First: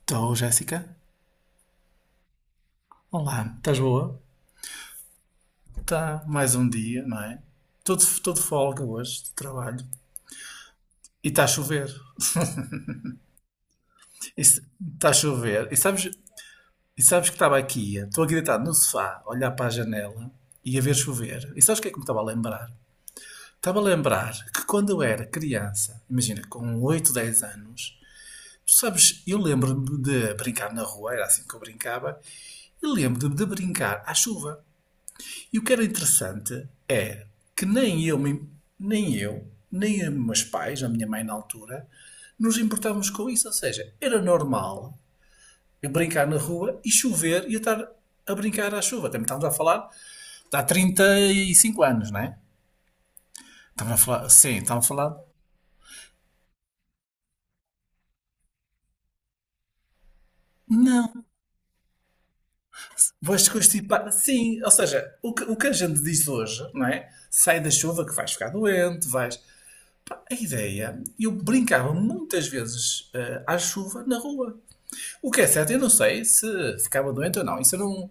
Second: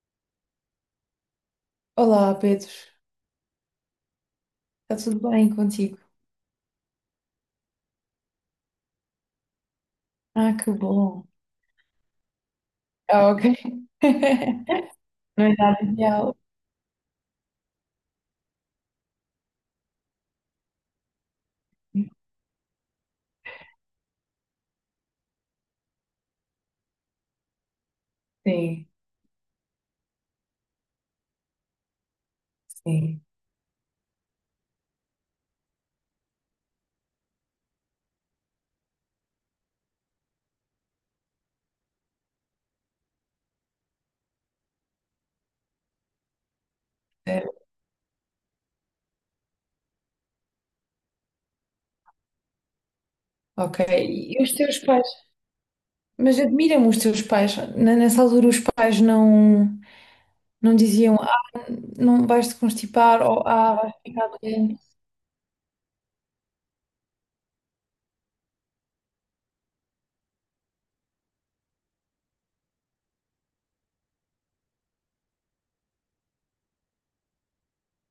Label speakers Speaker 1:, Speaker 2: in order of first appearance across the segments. Speaker 1: Estou, Jéssica.
Speaker 2: Olá, Pedro.
Speaker 1: Olá, estás boa?
Speaker 2: Está tudo bem contigo?
Speaker 1: Está mais um dia, não é? Todo folga hoje de trabalho.
Speaker 2: Ah, que bom.
Speaker 1: E está a chover.
Speaker 2: Ah, ok.
Speaker 1: E Está a
Speaker 2: Não é
Speaker 1: chover. E
Speaker 2: nada
Speaker 1: sabes,
Speaker 2: ideal.
Speaker 1: e sabes que estou aqui deitado no sofá, a olhar para a janela e a ver chover. E sabes o que é que me estava a lembrar? Estava a lembrar que quando eu era criança, imagina, com 8, 10 anos, tu
Speaker 2: Sim,
Speaker 1: sabes, eu lembro-me de brincar na rua, era assim que eu brincava, e
Speaker 2: sim.
Speaker 1: lembro-me de brincar à chuva. E o que era interessante é que nem eu, nem os meus pais, a minha mãe na altura, nos importávamos com isso. Ou seja, era normal eu brincar na rua e
Speaker 2: É,
Speaker 1: chover e eu estar a brincar à chuva. Também estávamos a falar há 35 anos, não é?
Speaker 2: ok.
Speaker 1: Estávamos a falar,
Speaker 2: E os
Speaker 1: sim,
Speaker 2: teus pais? Mas admiram me os teus pais. Nessa altura os pais não, não diziam,
Speaker 1: não,
Speaker 2: ah, não vais te constipar ou
Speaker 1: vais
Speaker 2: ah, vais
Speaker 1: constipar.
Speaker 2: ficar
Speaker 1: Sim, ou
Speaker 2: doente.
Speaker 1: seja, o que a gente diz hoje, não é? Sai da chuva que vais ficar doente, vais. Pá, a ideia, eu brincava muitas vezes à chuva na rua. O que é certo, eu não sei se ficava doente ou não. Isso eu não.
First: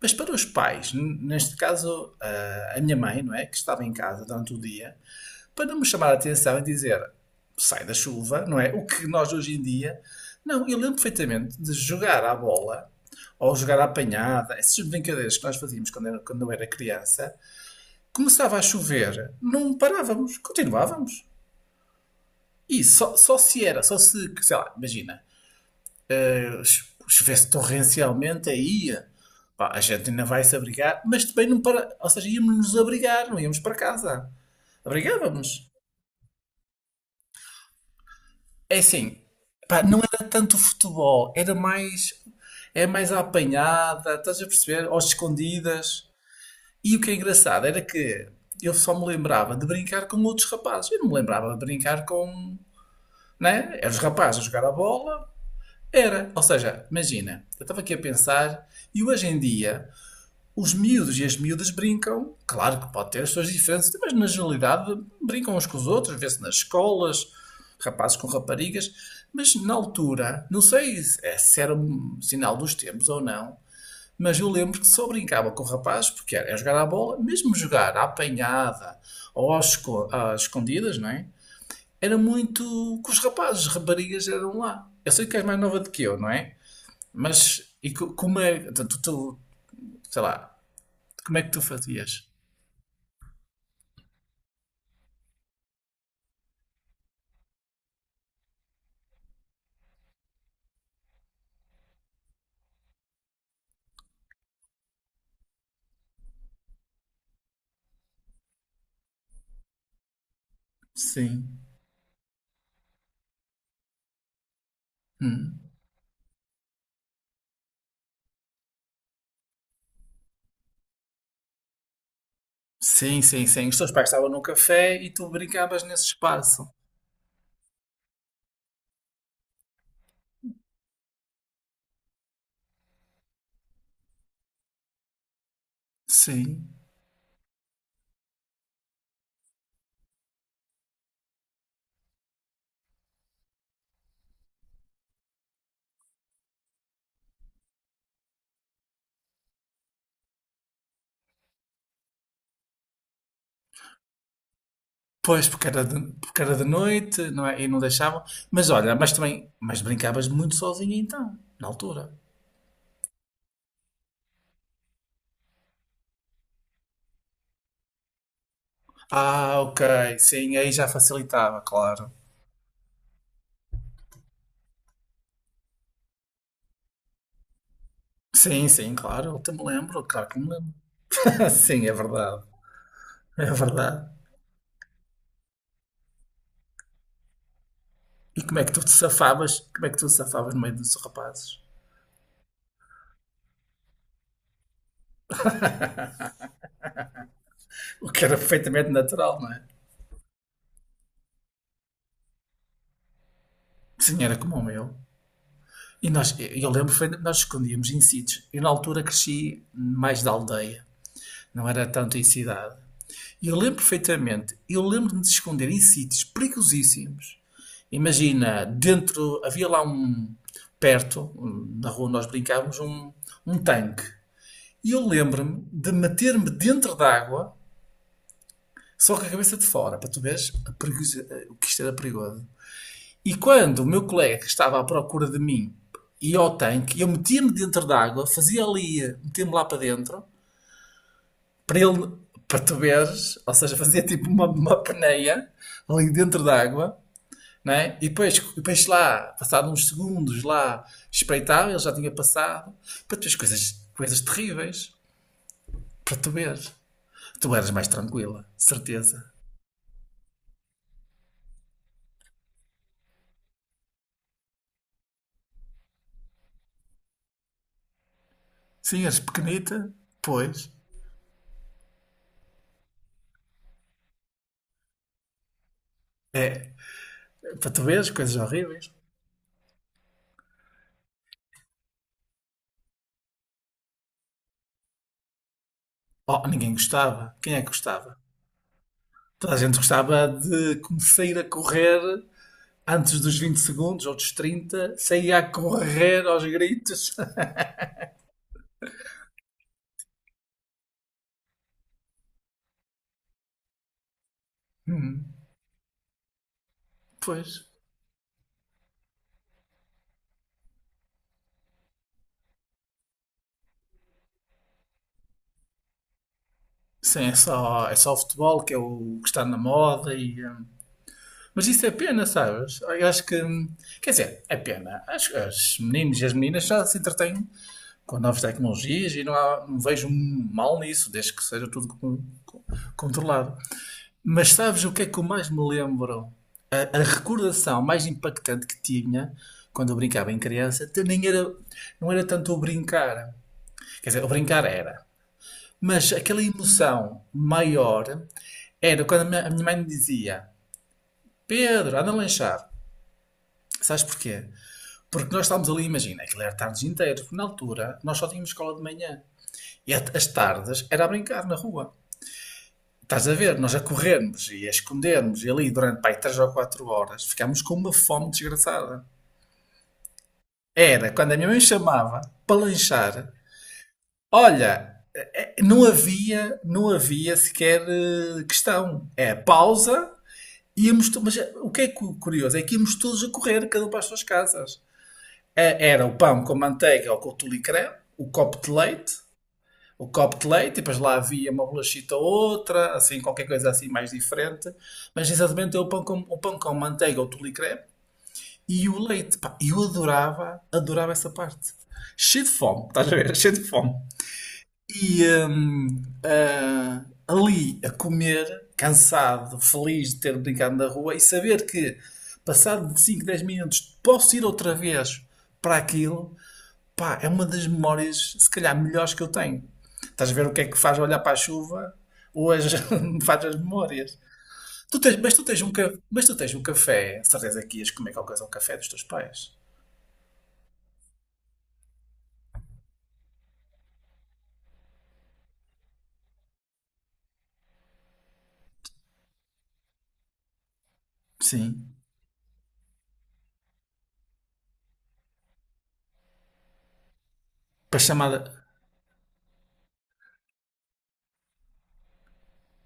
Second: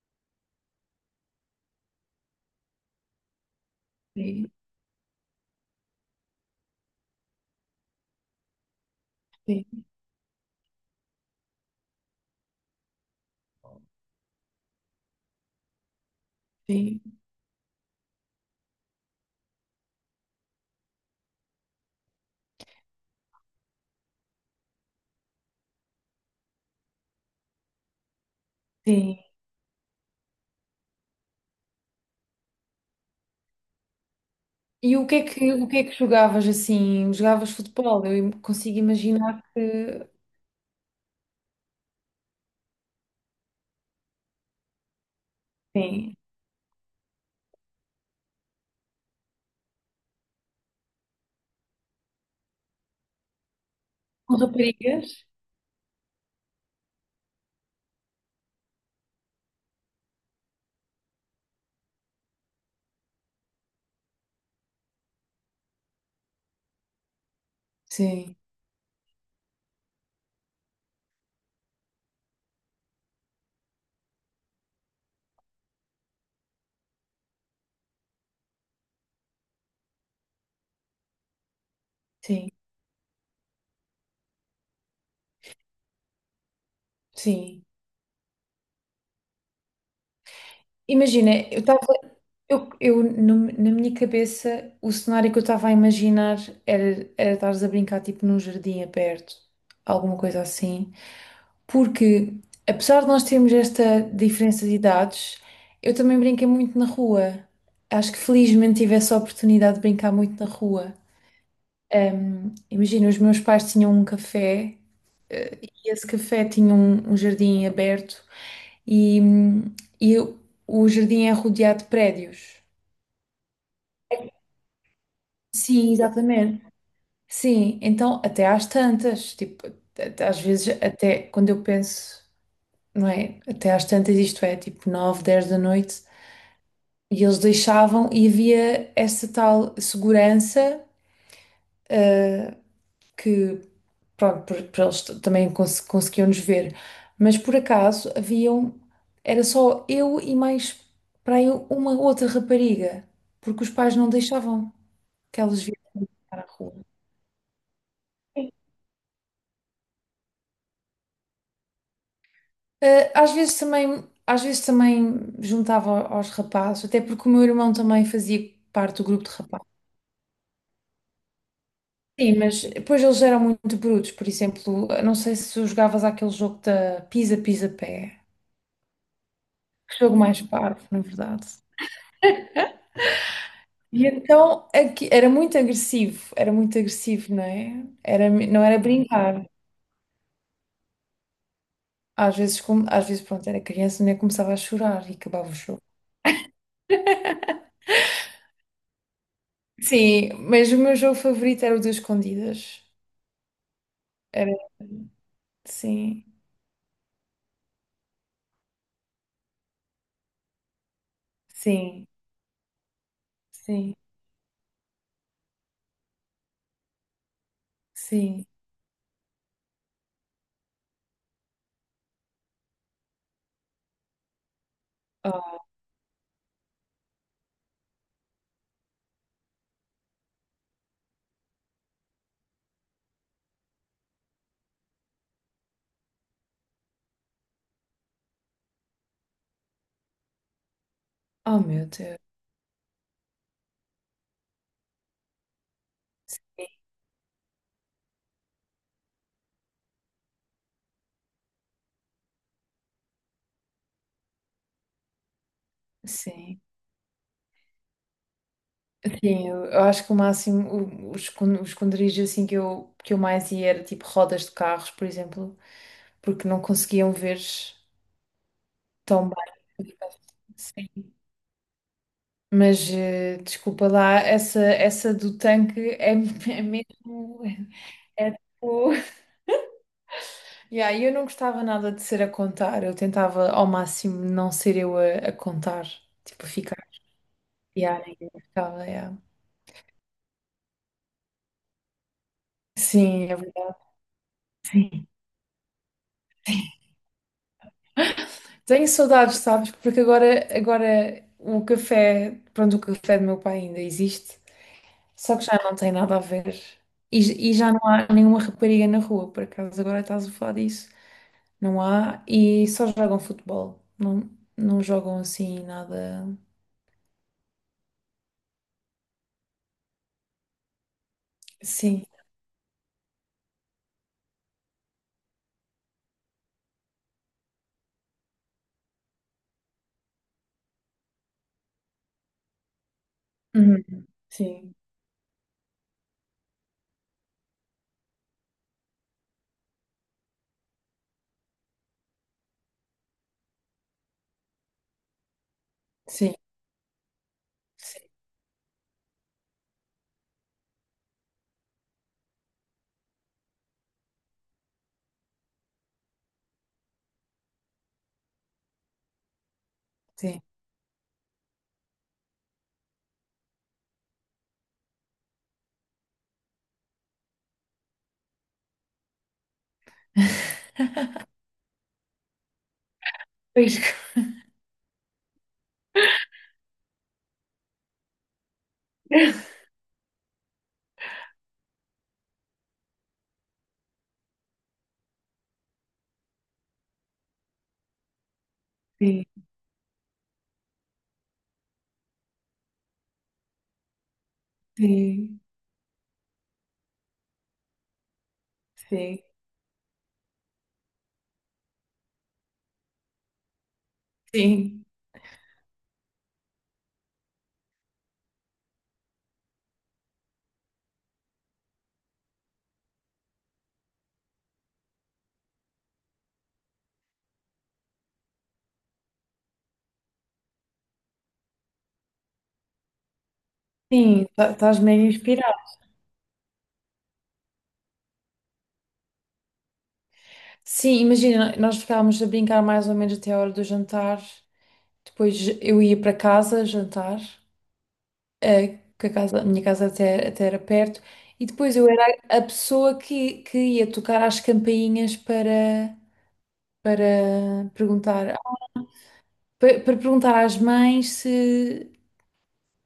Speaker 1: Mas para os pais, neste caso a minha mãe, não é, que estava em casa
Speaker 2: Sim,
Speaker 1: durante o dia, para não me chamar a atenção e dizer sai da chuva, não é? O que nós hoje em
Speaker 2: sim,
Speaker 1: dia. Não, eu lembro perfeitamente de jogar à bola ou jogar à apanhada, essas brincadeiras que nós fazíamos quando eu era
Speaker 2: sim,
Speaker 1: criança. Começava a chover, não parávamos, continuávamos. E só, só se era, só se, Sei lá, imagina, se chovesse torrencialmente, aí
Speaker 2: sim.
Speaker 1: pá, a gente ainda vai se abrigar, mas também não para. Ou seja, íamos nos abrigar, não íamos para casa.
Speaker 2: E o que é que, o
Speaker 1: Abrigávamos.
Speaker 2: que é que jogavas assim? Jogavas futebol? Consigo
Speaker 1: É assim,
Speaker 2: imaginar
Speaker 1: pá, não
Speaker 2: que...
Speaker 1: era tanto futebol, era mais. É mais à apanhada, estás a perceber? Ou escondidas.
Speaker 2: Sim.
Speaker 1: E o que é engraçado era que eu só me lembrava de brincar com outros rapazes. Eu não me lembrava de brincar com. Né? Eram os
Speaker 2: Com
Speaker 1: rapazes a jogar a
Speaker 2: raparigas?
Speaker 1: bola. Era. Ou seja, imagina, eu estava aqui a pensar e hoje em dia os miúdos e as miúdas brincam, claro que pode ter as suas diferenças, mas na generalidade brincam uns com os outros, vê-se nas escolas, rapazes com
Speaker 2: Sim,
Speaker 1: raparigas, mas na altura, não sei se era um sinal dos tempos ou não, mas eu lembro que só brincava com rapazes porque era jogar à bola, mesmo jogar à apanhada ou às escondidas, não é? Era
Speaker 2: sim.
Speaker 1: muito com os rapazes, as raparigas eram lá. Eu sei que és mais nova do que eu, não é?
Speaker 2: Sim.
Speaker 1: Mas e como é, sei lá,
Speaker 2: Imagina,
Speaker 1: como é que
Speaker 2: eu
Speaker 1: tu
Speaker 2: estava,
Speaker 1: fazias?
Speaker 2: eu no- na minha cabeça o cenário que eu estava a imaginar era, era estares a brincar tipo num jardim aberto, alguma coisa assim. Porque apesar de nós termos esta diferença de idades, eu também brinquei muito na rua. Acho que felizmente tive essa oportunidade de brincar muito na rua.
Speaker 1: Sim.
Speaker 2: Imagina, os meus pais tinham um café,
Speaker 1: Hum.
Speaker 2: e esse café tinha um jardim aberto e, hum, e o jardim é rodeado de prédios.
Speaker 1: Sim, sim, sim. Os teus pais estavam no café e tu brincavas
Speaker 2: Sim,
Speaker 1: nesse
Speaker 2: exatamente.
Speaker 1: espaço.
Speaker 2: Sim, então até às tantas, tipo, às vezes até quando eu penso, não é? Até às tantas, isto é, tipo nove dez da noite,
Speaker 1: Sim.
Speaker 2: e eles deixavam e havia essa tal segurança, eh, que, pronto, para eles também conseguiam nos ver. Mas por acaso haviam, era só eu e mais para aí uma outra rapariga, porque os pais não deixavam que
Speaker 1: Pois,
Speaker 2: elas viessem
Speaker 1: porque
Speaker 2: para a
Speaker 1: era de
Speaker 2: rua.
Speaker 1: noite, não é? E não deixavam. Mas olha, mas brincavas muito sozinha então, na altura.
Speaker 2: Às vezes também juntava aos rapazes, até porque o meu irmão também fazia parte do grupo de
Speaker 1: Ah,
Speaker 2: rapazes.
Speaker 1: ok. Sim, aí já facilitava, claro.
Speaker 2: Sim, mas depois eles eram muito brutos, por exemplo, eu não sei se tu jogavas aquele jogo da pisa, pisa, pé.
Speaker 1: Sim, sim, claro. Eu te me
Speaker 2: Que
Speaker 1: lembro,
Speaker 2: jogo
Speaker 1: claro que
Speaker 2: mais
Speaker 1: me lembro.
Speaker 2: parvo, na verdade.
Speaker 1: Sim, é verdade. É verdade.
Speaker 2: Era muito agressivo, era muito agressivo, não é? Era,
Speaker 1: E como é
Speaker 2: não
Speaker 1: que
Speaker 2: era
Speaker 1: tu te
Speaker 2: brincar.
Speaker 1: safavas? Como é que tu te safavas no meio dos rapazes?
Speaker 2: Às vezes, como, às vezes, pronto, era criança, nem começava a chorar e acabava o jogo.
Speaker 1: O que era perfeitamente natural, não é?
Speaker 2: Sim, mas o meu jogo favorito era o das escondidas.
Speaker 1: Sim, era como
Speaker 2: Era,
Speaker 1: o meu.
Speaker 2: sim,
Speaker 1: Nós escondíamos em sítios. Eu na altura cresci mais da aldeia, não era
Speaker 2: sim,
Speaker 1: tanto em cidade. E eu lembro
Speaker 2: sim,
Speaker 1: perfeitamente, eu lembro-me de esconder em sítios perigosíssimos.
Speaker 2: sim.
Speaker 1: Imagina, dentro, havia lá um, perto, um, na rua nós brincávamos, um tanque. E eu
Speaker 2: Oh,
Speaker 1: lembro-me de meter-me dentro d'água, só com a cabeça de fora, para tu veres o que isto era perigoso. E quando o meu colega estava à procura de mim ia ao tanque, eu metia-me dentro d'água, fazia ali, metia-me lá para dentro,
Speaker 2: oh
Speaker 1: para
Speaker 2: meu
Speaker 1: ele,
Speaker 2: Deus.
Speaker 1: para tu veres, ou seja, fazia tipo uma peneia ali dentro
Speaker 2: Sim,
Speaker 1: d'água, né? E depois, lá, passado uns segundos lá, espreitava, ele já tinha passado, para tu veres coisas, coisas terríveis, para tu
Speaker 2: sim.
Speaker 1: veres. Tu eras mais tranquila, certeza.
Speaker 2: Sim, eu acho que o máximo, o, o esconderijo assim que eu mais ia era tipo rodas de carros, por exemplo, porque não conseguiam ver.
Speaker 1: Sim, eras
Speaker 2: Tão bem.
Speaker 1: pequenita, pois.
Speaker 2: Sim. Mas desculpa lá, essa do tanque é, é
Speaker 1: É,
Speaker 2: mesmo.
Speaker 1: para tu veres
Speaker 2: É
Speaker 1: coisas horríveis.
Speaker 2: tipo. Yeah, eu não gostava nada de ser a contar, eu tentava ao máximo não ser eu a contar, tipo,
Speaker 1: Oh,
Speaker 2: a
Speaker 1: ninguém
Speaker 2: ficar.
Speaker 1: gostava. Quem é que
Speaker 2: Yeah,
Speaker 1: gostava?
Speaker 2: ninguém gostava, yeah.
Speaker 1: Toda a gente gostava de começar a correr antes
Speaker 2: Sim, é
Speaker 1: dos 20
Speaker 2: verdade.
Speaker 1: segundos ou dos 30
Speaker 2: Sim.
Speaker 1: sair a correr aos gritos.
Speaker 2: Tenho saudades, sabes? Porque agora, agora o café, pronto, o café do meu pai ainda existe.
Speaker 1: Hum,
Speaker 2: Só que já não tem nada a ver. E, e
Speaker 1: pois.
Speaker 2: já não há nenhuma rapariga na rua, por acaso agora estás a falar disso. Não há, e só jogam futebol. Não, não jogam assim nada.
Speaker 1: Sim, é só o futebol que é o que está na moda Mas isso é
Speaker 2: Sim.
Speaker 1: pena, sabes? Eu acho que. Quer dizer, é pena. Acho que os meninos e as meninas já se entretêm com novas tecnologias e não, não vejo mal nisso, desde que seja tudo controlado.
Speaker 2: Uhum.
Speaker 1: Mas
Speaker 2: Sim,
Speaker 1: sabes o que é que eu mais me lembro? A recordação mais impactante que tinha quando eu brincava em criança até nem era, não era tanto o brincar. Quer dizer, o brincar era. Mas
Speaker 2: sim,
Speaker 1: aquela emoção
Speaker 2: sim,
Speaker 1: maior era quando a minha mãe me dizia: Pedro, anda a lanchar. Sabes porquê? Porque nós estávamos ali, imagina, aquilo era tardes inteiras, porque na altura nós só tínhamos escola de manhã. As
Speaker 2: sim.
Speaker 1: tardes era a brincar na rua. Estás a ver, nós a corrermos e a escondermos e ali durante pai, 3 ou 4 horas ficámos com uma fome desgraçada. Era quando a minha mãe chamava para lanchar,
Speaker 2: Pois.
Speaker 1: olha, não havia, questão. É pausa, mas o que é curioso é que íamos todos a correr, cada um para as suas casas. Era o pão com manteiga ou com tulicré, o copo de leite
Speaker 2: Sim,
Speaker 1: e depois lá havia uma bolachita ou outra, assim, qualquer coisa assim mais diferente. Mas
Speaker 2: sim,
Speaker 1: exatamente é o pão com manteiga ou tule crepe e o
Speaker 2: sim,
Speaker 1: leite. Pá, eu adorava, adorava essa parte. Cheio de fome, estás a ver? Cheio de fome.
Speaker 2: sim.
Speaker 1: Ali a comer, cansado, feliz de ter brincado na rua e saber que, passado de 5, 10 minutos, posso ir outra vez para aquilo. Pá, é uma das memórias, se calhar, melhores que eu tenho. Estás a ver o que é que faz olhar para a chuva ou as, faz as memórias.
Speaker 2: Sim, estás meio
Speaker 1: Tu
Speaker 2: inspirado.
Speaker 1: tens um, mas tu tens um café, certeza que ias comer qualquer coisa ao café dos teus pais.
Speaker 2: Sim, imagina, nós ficávamos a brincar mais ou menos até a hora do jantar. Depois eu ia para casa jantar. Que a casa, a minha casa até, até era perto, e depois eu
Speaker 1: Sim.
Speaker 2: era a pessoa que ia tocar às campainhas para
Speaker 1: Para chamar,
Speaker 2: perguntar, para, para perguntar às mães se,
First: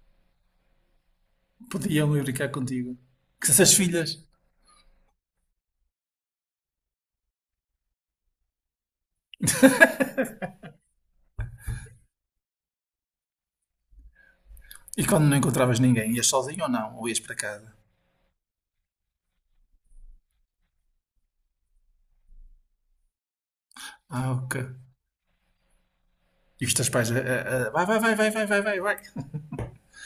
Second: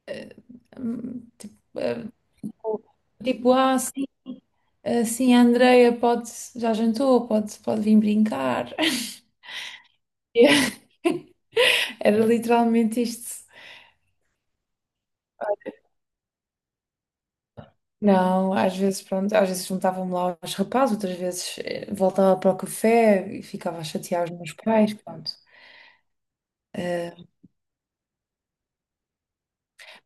Speaker 2: eh, tipo,
Speaker 1: podiam ir brincar contigo. Com
Speaker 2: tipo,
Speaker 1: essas
Speaker 2: ah, sim,
Speaker 1: filhas.
Speaker 2: ah, sim, a Andreia pode, já jantou, pode, pode vir brincar. Era literalmente isto.
Speaker 1: E quando não encontravas ninguém, ias sozinho ou não? Ou ias para casa?
Speaker 2: Não, às vezes, pronto, às vezes juntava-me lá aos rapazes, outras vezes voltava para o café e ficava a chatear os
Speaker 1: Ah,
Speaker 2: meus
Speaker 1: ok.
Speaker 2: pais, pronto.
Speaker 1: E os teus pais,
Speaker 2: Eh,
Speaker 1: vai, vai, vai, vai, vai, vai, vai, vai.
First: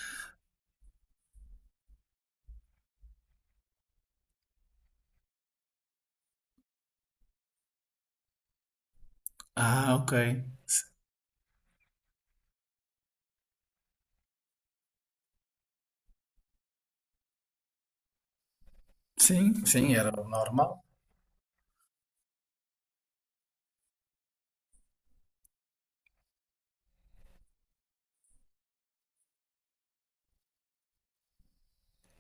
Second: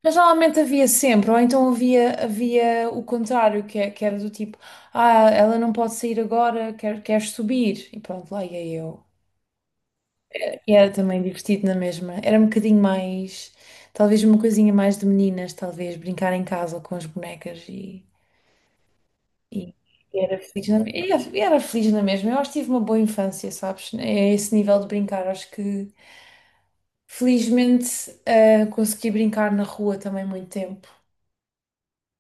Speaker 2: mas normalmente havia sempre, ou então havia, havia o contrário, que, que era do tipo, ah, ela não pode sair agora, quer, quer subir, e pronto, lá ia eu.
Speaker 1: Ah, ok.
Speaker 2: E era também divertido na mesma, era um bocadinho mais, talvez uma coisinha mais de meninas, talvez, brincar em casa com as bonecas.
Speaker 1: Sim,
Speaker 2: E
Speaker 1: sim, era o
Speaker 2: era feliz na,
Speaker 1: normal.
Speaker 2: e era feliz na mesma. Eu acho que tive uma boa infância, sabes? É esse nível de brincar. Acho que felizmente consegui brincar na rua também muito tempo.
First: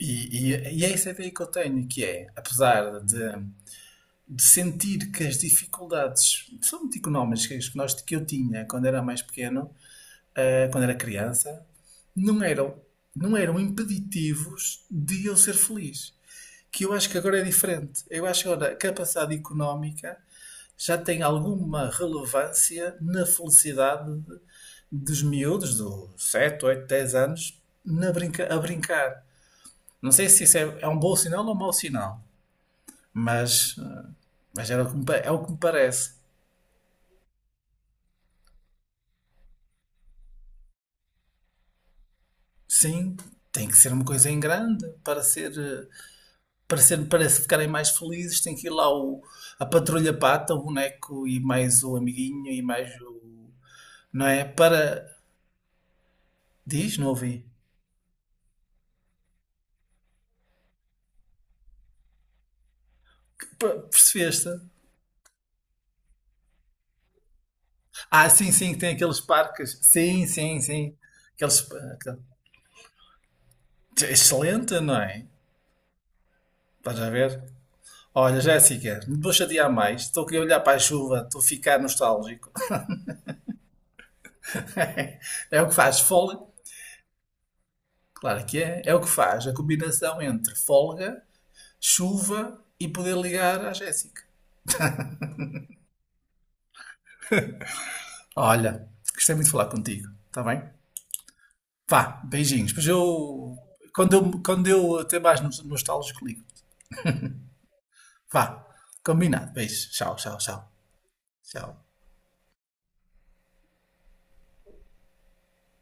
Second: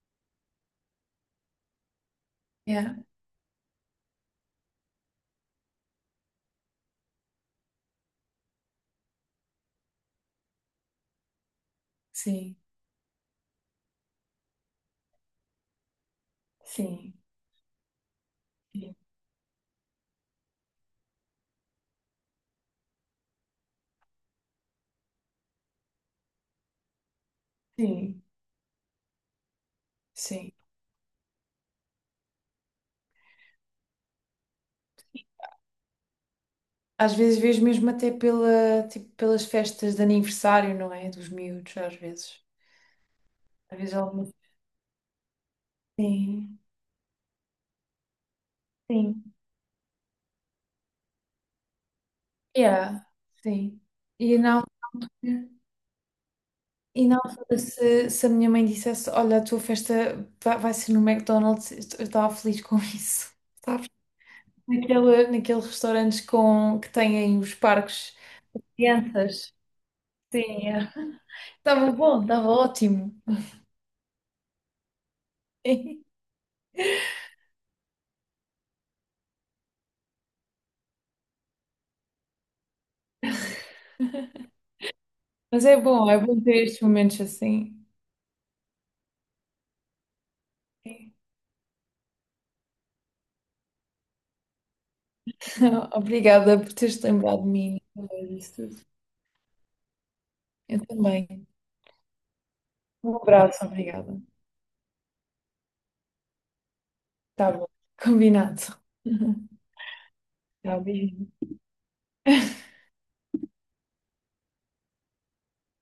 Speaker 1: E é essa ideia que eu tenho, que é,
Speaker 2: Yeah.
Speaker 1: apesar de sentir que as dificuldades, são muito económicas, que, nós, que eu tinha quando era mais pequeno, quando era criança, não
Speaker 2: Sim,
Speaker 1: eram, não eram impeditivos de eu ser feliz. Que eu acho
Speaker 2: sim,
Speaker 1: que agora é diferente. Eu acho que agora a
Speaker 2: sim,
Speaker 1: capacidade económica já tem alguma relevância na felicidade de- dos miúdos, dos 7 8 10 anos, na
Speaker 2: sim.
Speaker 1: brinca, a brincar. Não sei se
Speaker 2: Sim.
Speaker 1: é um bom sinal ou um mau sinal, mas, mas era o que é o que me parece.
Speaker 2: Às vezes vejo mesmo até pela, tipo, pelas festas de aniversário, não é? Dos miúdos, às vezes.
Speaker 1: Sim, tem que
Speaker 2: Às
Speaker 1: ser
Speaker 2: vezes
Speaker 1: uma
Speaker 2: alguma.
Speaker 1: coisa em grande para ser,
Speaker 2: Sim,
Speaker 1: para ser, para se ficarem mais felizes. Tem que ir lá o,
Speaker 2: sim.
Speaker 1: a patrulha pata, o boneco e mais o amiguinho e mais
Speaker 2: Yeah,
Speaker 1: o.
Speaker 2: sim.
Speaker 1: Não
Speaker 2: E
Speaker 1: é?
Speaker 2: não.
Speaker 1: Para. Diz,
Speaker 2: E
Speaker 1: não
Speaker 2: na
Speaker 1: ouvi.
Speaker 2: altura, se a minha mãe dissesse: Olha, a tua festa vai ser no McDonald's, eu estava feliz com isso. Sabes?
Speaker 1: Percebeste?
Speaker 2: Naquele, naqueles restaurantes com, que têm os parques.
Speaker 1: Ah, sim, sim, que tem aqueles
Speaker 2: Crianças.
Speaker 1: parques. Sim, sim,
Speaker 2: Sim, é.
Speaker 1: sim. Aqueles.
Speaker 2: Estava bom, estava ótimo.
Speaker 1: Excelente, não é? Estás a ver? Olha, Jéssica, não te vou chatear mais. Estou aqui a olhar para a chuva, estou a ficar nostálgico. É
Speaker 2: Mas
Speaker 1: o que faz
Speaker 2: é
Speaker 1: folga,
Speaker 2: bom ter estes momentos assim.
Speaker 1: claro que é. É o que faz a combinação entre
Speaker 2: Sim.
Speaker 1: folga, chuva e poder ligar à Jéssica.
Speaker 2: Obrigada por teres lembrado de mim.
Speaker 1: Olha, gostei muito de falar contigo, está bem?
Speaker 2: Eu também.
Speaker 1: Vá, beijinhos. Pois
Speaker 2: Um
Speaker 1: eu,
Speaker 2: abraço,
Speaker 1: quando
Speaker 2: obrigada.
Speaker 1: eu, quando eu até mais nostálgico, ligo.
Speaker 2: Tá bom,
Speaker 1: Vá,
Speaker 2: combinado.
Speaker 1: combinado. Beijos. Tchau, tchau, tchau.
Speaker 2: Tchau, beijinho.
Speaker 1: Tchau.